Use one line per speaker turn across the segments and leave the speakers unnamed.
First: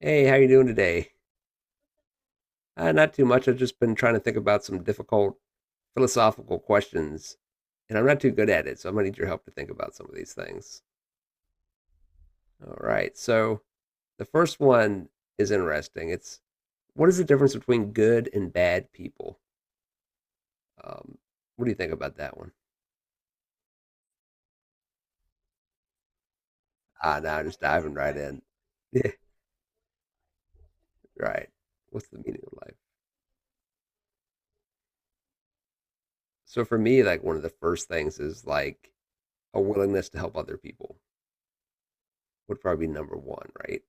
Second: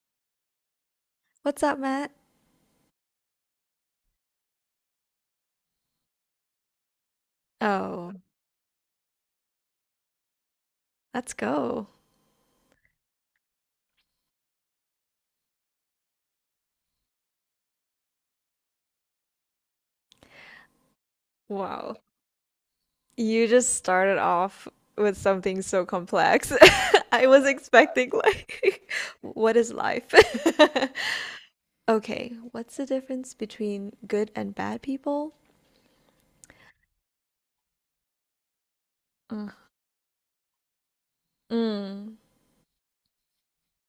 Hey, how you doing today?
What's up, Matt?
Not too much. I've just been trying to think about some difficult philosophical questions, and I'm
Oh,
not too good at it, so I'm gonna need your help to think about some of these things.
let's go.
All right. So the first one is interesting. It's what is the difference between good and bad people? Um, what do you think
Wow.
about that one?
You just started off with something so complex.
Ah,
I
now
was
just diving
expecting,
right in.
like,
Yeah,
what is life?
right. What's the
Okay,
meaning of life?
what's the difference between good and bad people?
So for me, like one of the first things is like
Ugh.
a willingness to help other people
Mm.
would probably be number one, right?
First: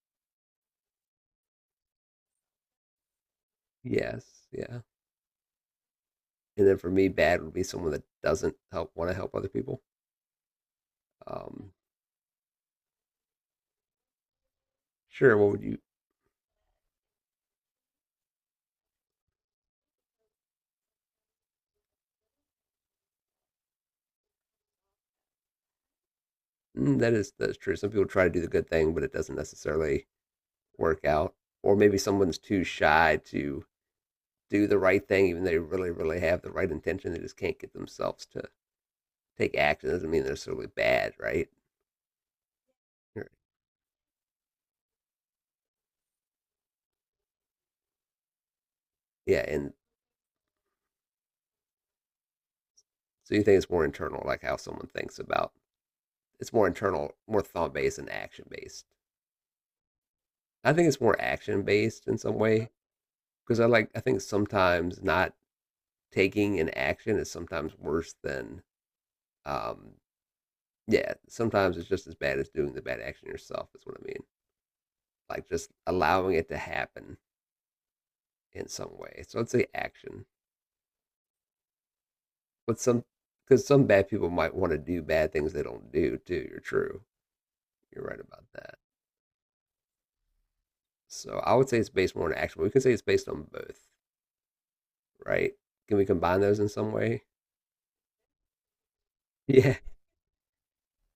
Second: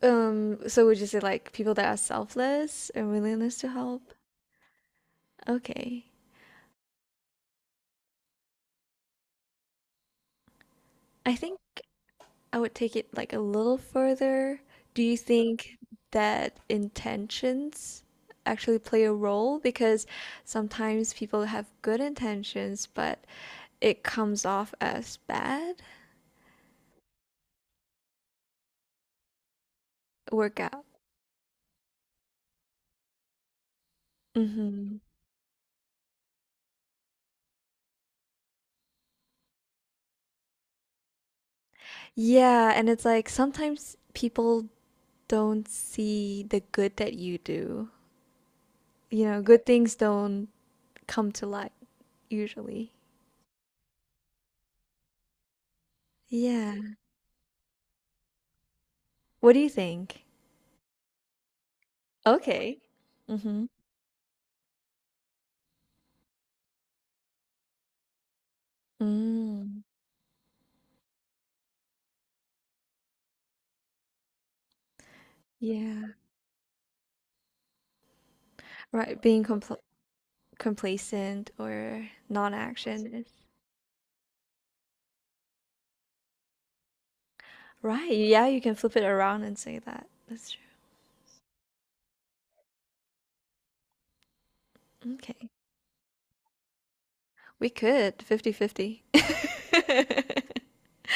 So would you say, like, people that are selfless and willingness to help?
Yes, yeah.
Okay.
And then for me, bad would be someone that doesn't help want to help other people.
I think.
Um,
I would take it like a little further. Do you
sure, what would
think
you?
that intentions actually play a role? Because sometimes people have good intentions, but it comes off as bad
Mm, that's true. Some people try to do the good thing, but it doesn't necessarily
workout.
work out. Or maybe someone's too shy to do the
Hmm.
right thing, even though they really, really have the right intention. They just can't get themselves to take action. Doesn't mean they're necessarily bad, right?
Yeah, and it's like
Or-
sometimes people don't see the good that you do. You know,
Yeah,
good
and
things don't come to light usually.
so you think it's more internal, like how someone thinks about. It's more
Yeah.
internal, more thought based and action based.
What do you think?
I think it's more action based in some way
Okay.
because
Mm-hmm.
I think sometimes not taking an action is sometimes worse than
Mm,
um yeah, sometimes it's just as bad as doing the bad action yourself is what I mean, like just
yeah.
allowing it to happen in some
Right,
way, so
being
I'd say action.
complacent or
But some,
non-action is
because some bad people might want to do bad things they don't do too, you're
right.
right about
Yeah, you can
that.
flip it around and say that. That's true.
So I would say it's based more on action. We can say it's based on both,
Okay.
right? Can we combine those in some way?
We could 50-50.
Yeah.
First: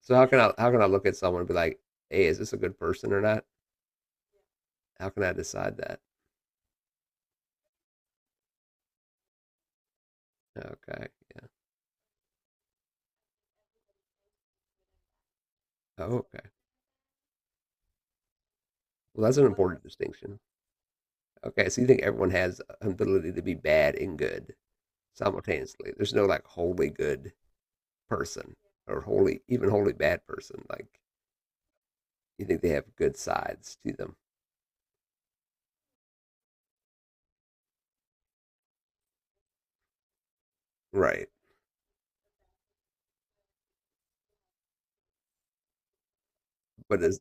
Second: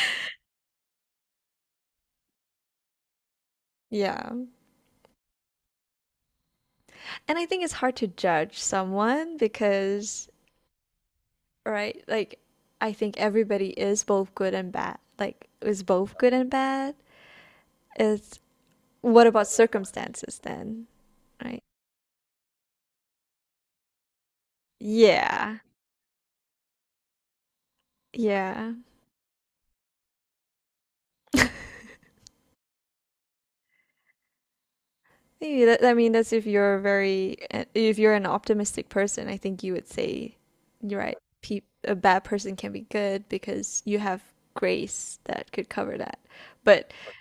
So how can I look at someone and be like, hey, is this a good person or not?
Yeah.
How can I decide that?
And I think it's hard to judge someone because,
Okay.
right, like I think everybody is both good and bad.
Oh, okay.
It's,
Well,
what
that's an
about
important
circumstances
distinction.
then, right?
Okay, so you think everyone has an ability to be bad and good
Yeah.
simultaneously? There's no like wholly good person
Yeah.
or wholly, even wholly bad person. Like you think they have good sides to them,
Yeah, that, I mean, that's if you're very, if you're an optimistic person, I think you would say, you're right,
right?
pe a bad person can be good because you have grace that could cover that. But
But is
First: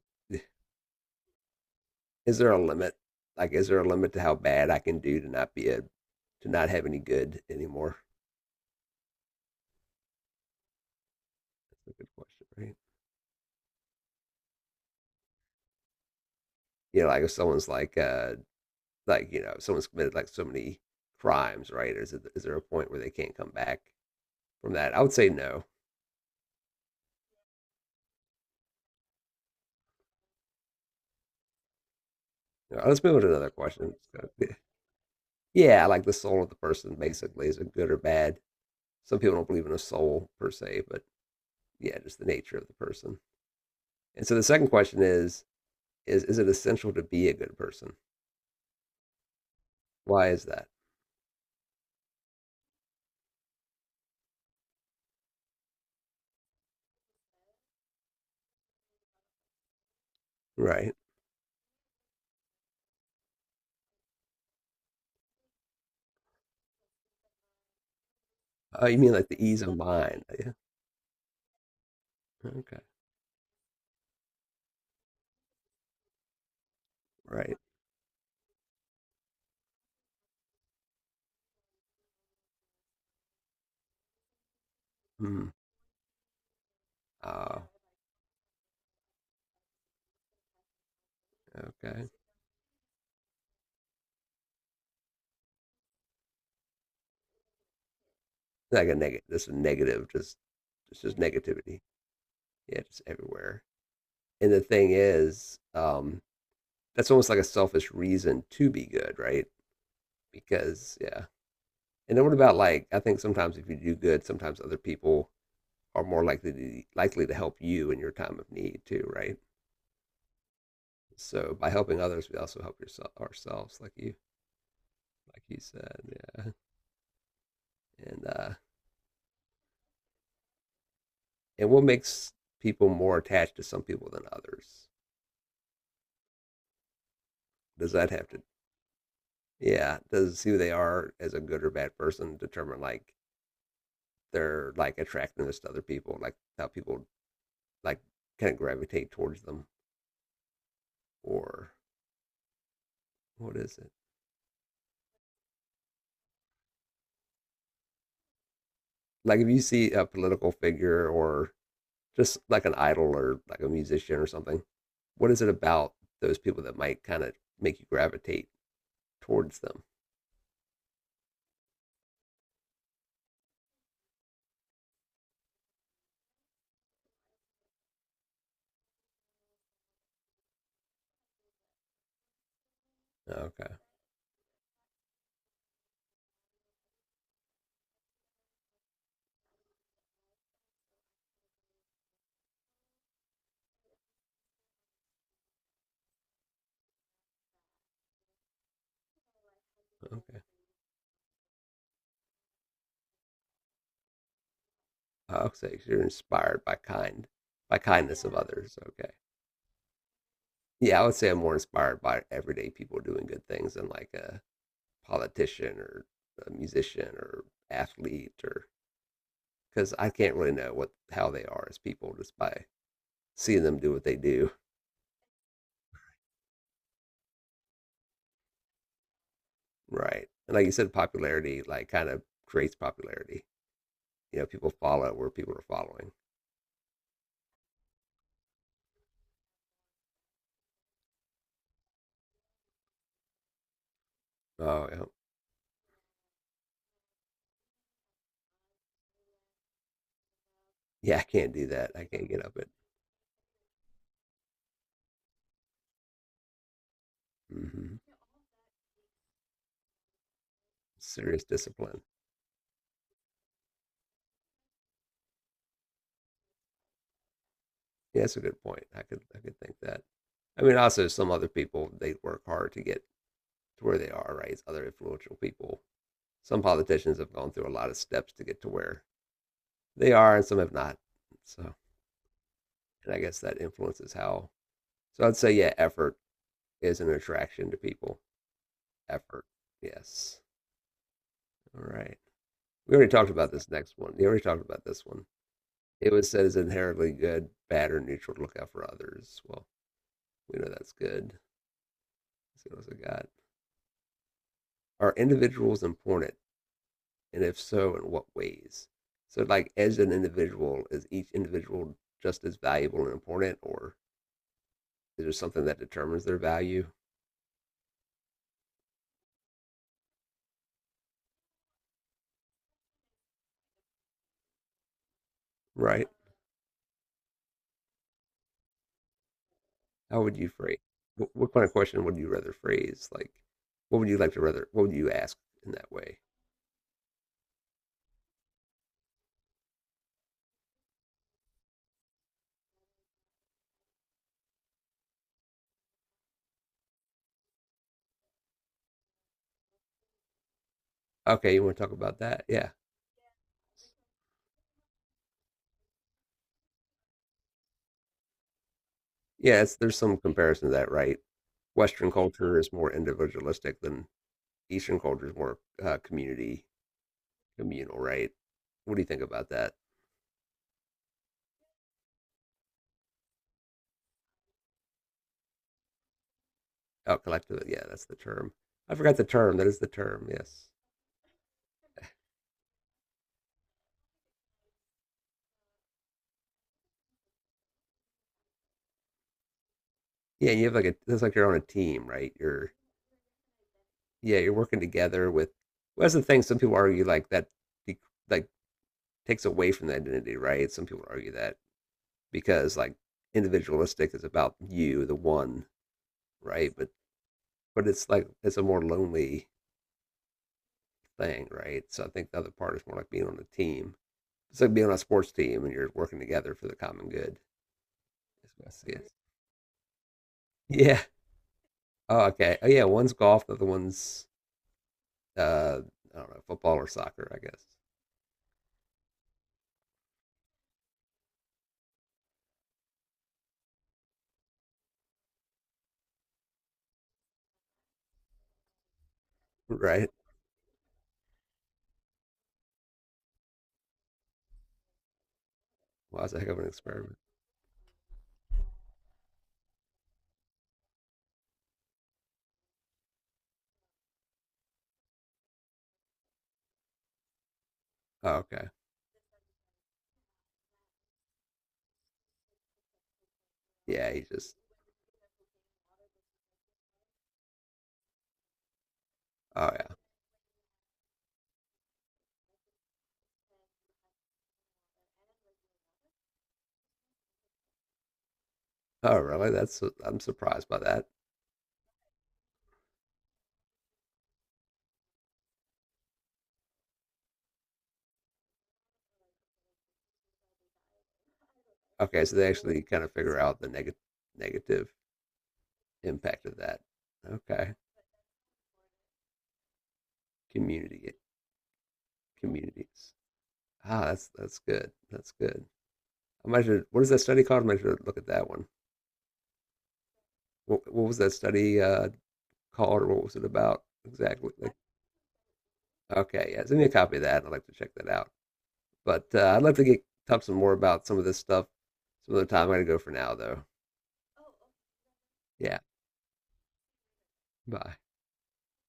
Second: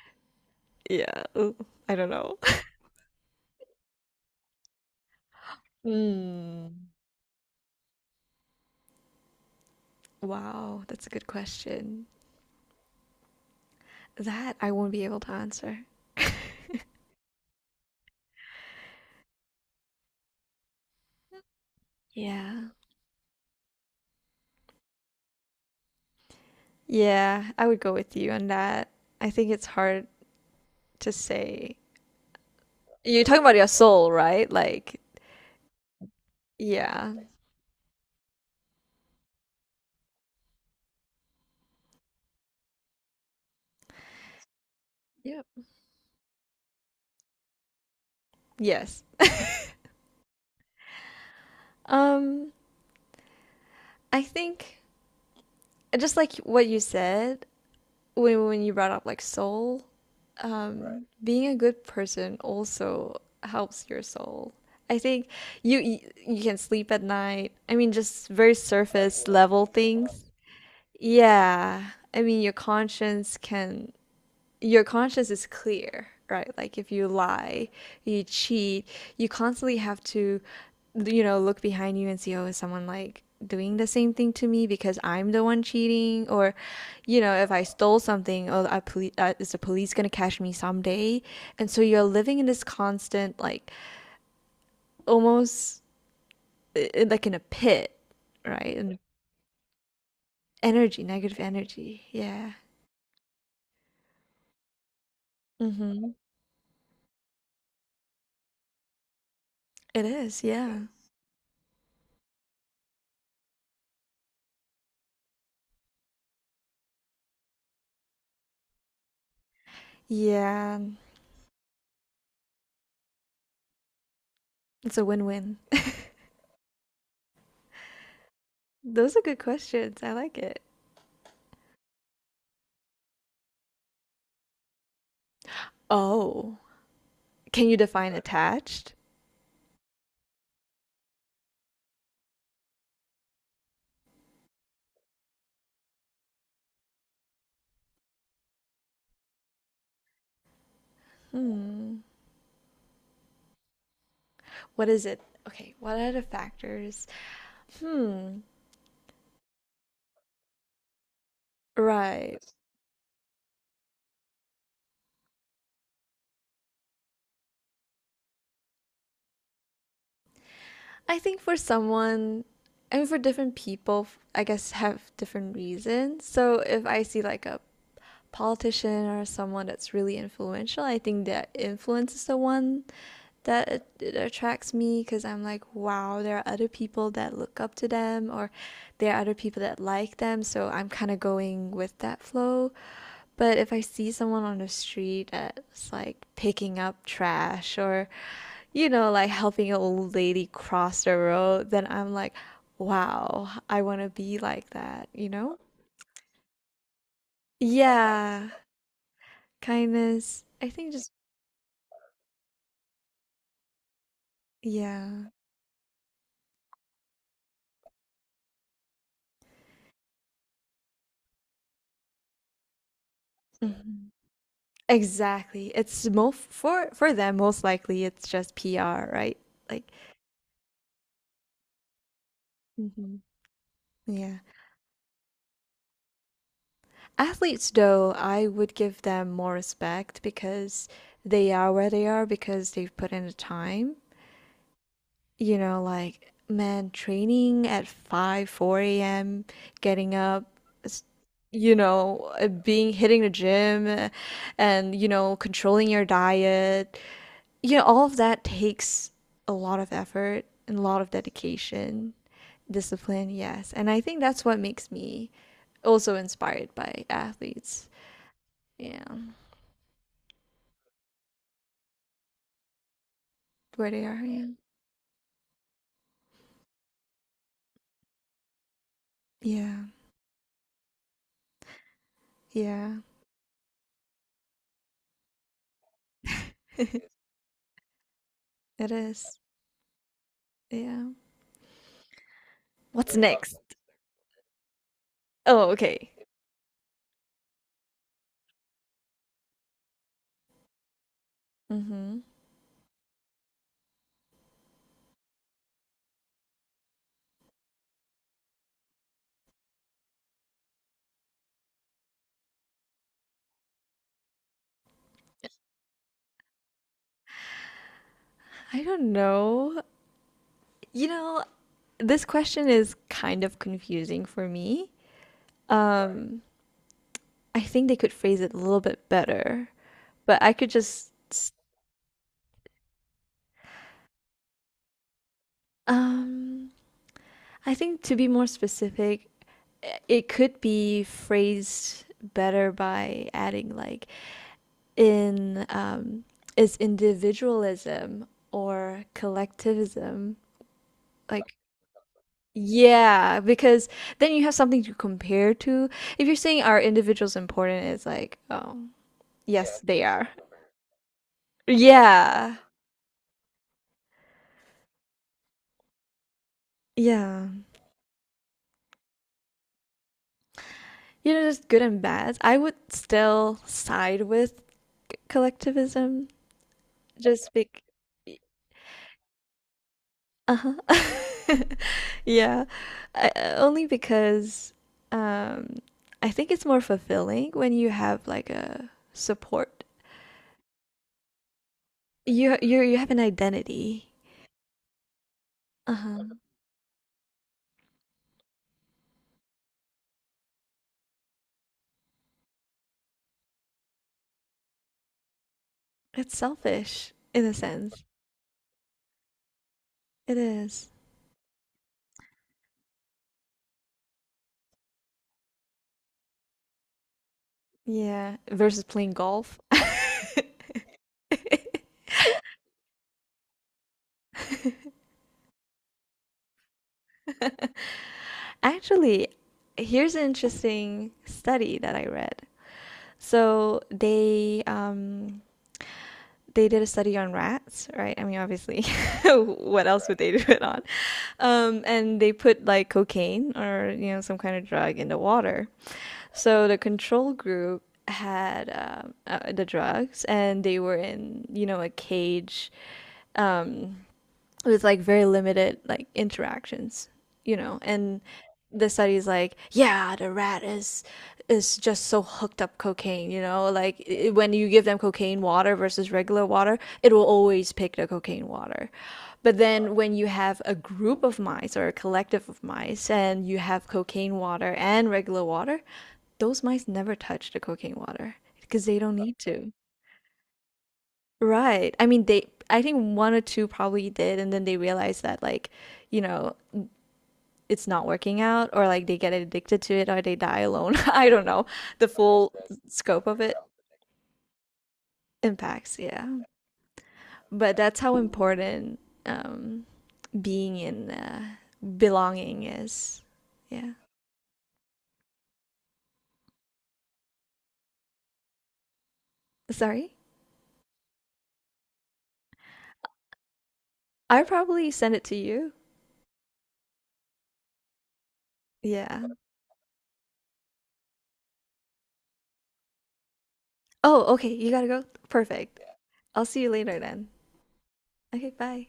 yeah, ooh, I don't know.
is there a limit? Like, is there a limit to how bad I can do to not be a to not
Mm.
have any good anymore?
Wow, that's a good
That's a
question.
good question, right?
That I won't be able to answer.
You know, like if someone's like you know, someone's committed like so many crimes, right? Is there a
Yeah.
point where they can't come back from that? I would say no.
Yeah, I would go with you on that. I think it's hard to say.
You let's move on
You're
to
talking
another
about your
question.
soul,
So,
right? Like,
yeah, like the soul of the person,
yeah.
basically, is it good or bad? Some people don't believe in a soul per se, but yeah, just the nature of the person. And so the second question is
Yep.
is it essential to be a good person?
Yes.
Why is that?
Um, I think just like what you said when you brought up like soul, right,
Right.
being a good person also helps your soul. I think you you can sleep at night. I mean, just very
Oh, you mean like
surface
the ease
level
of mind?
things.
Yeah.
Yeah. I mean,
Okay.
your conscience is clear, right? Like if you
Right.
lie, you cheat, you constantly have to, you know, look behind you and see, oh, is someone like doing the same thing to me because I'm the
Hmm.
one cheating? Or, you know, if
Ah,
I stole something, oh, is the police gonna catch me someday? And so you're
okay.
living in this constant, like almost like in a pit, right?
Like a
And
negative. This is negative. Just it's
energy,
just
negative
negativity.
energy. Yeah.
Yeah, just everywhere. And the thing is,
Mm-hmm.
that's almost like a selfish reason to be good, right?
It is, yeah.
Because yeah. And then what about like I think sometimes if you do good, sometimes other people are more likely to help you in your time of need too, right?
Yeah.
So by helping others, we also help yourself ourselves, like
It's a win-win.
you said, yeah. And uh,
Those are good questions. I like it.
and what makes people more attached to some people than others?
Oh, can you
Does that
define
have to
attached?
yeah? Does who they are as a good or bad person determine like they're like attractiveness to other people, like how people like kind of gravitate towards them, or
Hmm.
what is it?
What is it? Okay, what are the factors? Hmm.
Like if you see a political figure or just
Right.
like an idol or like a musician or something, what is it about those people that might kind of make you gravitate towards them?
I think for someone, I mean, for different people, I guess have different reasons. So if I see like a politician or someone that's really influential, I think their influence is the one
Okay,
that it attracts me because I'm like, wow, there are other people that look up to them, or there are other people that like them. So I'm kind of going with that flow. But if I see someone on the street that's like picking up trash or, you know, like helping an old
okay.
lady cross the road, then I'm like, wow, I want to be like that, you
I'll
know?
say you're inspired by kind, by kindness of
Yeah,
others. Okay.
kindness. I think
Yeah, I
just,
would say I'm more inspired by everyday people doing good things than like
yeah.
politician or a musician or athlete, or because I can't really know what how they are as people just by seeing them do what
Mhm.
they do.
Exactly. It's mo For them, most likely it's just PR, right? Like,
Right. And like you said, popularity like kind of creates
hmm,
popularity.
yeah.
You know, people follow where people are following.
Athletes, though, I would give them more respect because they are where they are because they've put in the time.
Oh yeah.
You know, like, man, training at 5, 4 a.m., getting up, s-
Yeah, I can't do
you
that. I can't
know,
get up it.
being hitting the gym and, you know, controlling your diet. You know, all
hmm
of that takes a lot of effort and a lot of
Serious discipline.
dedication, discipline, yes. And I think that's what makes me also inspired by athletes.
Yeah, that's a good point.
Yeah.
I could think that. I mean also some other people they work hard to get to
Where
where
they
they
are.
are,
Yeah.
right? It's other influential people. Some politicians have gone through a lot of steps to get to where they are and some have not. So,
Yeah. Yeah.
and I guess that influences how. So I'd say, yeah, effort is an attraction to people.
It is.
Effort. Yes.
Yeah.
All right. We already
What's
talked about
next?
this next one. We already talked about this one.
Oh, okay.
It was said as inherently good, bad, or neutral to look out for others. Well, we know that's good.
Mm-hmm.
Let's see what else I got. Are individuals important? And if so, in what ways? So, like, as an individual, is each individual just as valuable and important, or is there something that determines their value?
I don't know. You know, this question is kind of confusing for me.
Right.
Um, I think they could phrase it a little bit better,
How would
but
you
I could
phrase?
just,
What kind of question would you rather phrase? Like, what would you like to rather? What would you ask in that way?
um, I think to be more specific, it could be phrased better by adding like in is individualism or collectivism like,
Okay, you want to talk about that? Yeah,
yeah, because then you have something to compare to. If you're saying are individuals important, it's like, oh,
yeah. It's,
yes
there's
they
some
are.
comparison to that, right? Western
Yeah.
culture is more individualistic than Eastern culture is more community
Yeah.
communal, right? What do you think about that?
You know, there's good and bad. I would still side with collectivism
Oh,
just
collective.
big.
Yeah, that's the term. I forgot the term. That is the term. Yes.
Uh-huh. Yeah. Only because um, I think it's more fulfilling when you have like a support.
Yeah, you have like a. That's like you're on a team, right?
You
You're
you you have an identity.
yeah, you're working together with. Well, that's the
Uh-huh.
thing. Some people argue like that, de- like takes away from the identity, right? Some people argue that because like individualistic is about you, the one,
It's
right?
selfish in a
But
sense.
it's like it's a more lonely
It is.
thing, right? So I think the other part is more like being on a team. It's like being on a sports team and you're working together for the common good.
Yeah. Versus
Yes. What?
playing golf.
Yeah. Oh, okay. Oh, yeah. One's golf, the other one's uh, I don't know, football or soccer, I guess.
Actually, here's an interesting study that I read. So they did a study on rats, right? I mean, obviously, what else
Right?
would they do it on? And they put like cocaine or you know some kind of drug in the water.
Well, that's a heck of
So
an
the
experiment.
control group had the drugs, and they were in you know a cage, um, with like very limited like interactions, you know, and
Oh, okay.
the study's like, yeah, the rat is just so hooked up cocaine, you know, like
Yeah, he
I when
just.
you give them cocaine water versus regular water, it will always pick the cocaine water. But
Oh, yeah.
then when you have a group of mice or a collective of mice and you have cocaine water and regular water, those mice never touch the cocaine water because they don't
Oh,
need
really?
to.
That's. I'm surprised by that.
Right. I mean, they, I think one or two probably did, and then they realize that, like, you know, it's not working out, or like they get addicted to it, or they die alone. I don't know the
Okay, so they
full
actually kind of
scope
figure
of it
out the negative
impacts. Yeah.
impact of that. Okay,
But that's how important um, being in
community
belonging
communities.
is. Yeah.
Ah, that's good. That's good. I might should, what is that study called? I might should look at that one.
Sorry.
What was that study called, or what was it about
I
exactly? Like,
probably send it to you.
okay, yeah, send me a copy of that. I'd like to check that out.
Yeah.
But I'd like to get talk some more about some of this stuff some other time. I'm gonna go for now, though.
Oh, okay. You gotta go. Perfect.
Yeah,
I'll see you later then.
bye.
Okay, bye.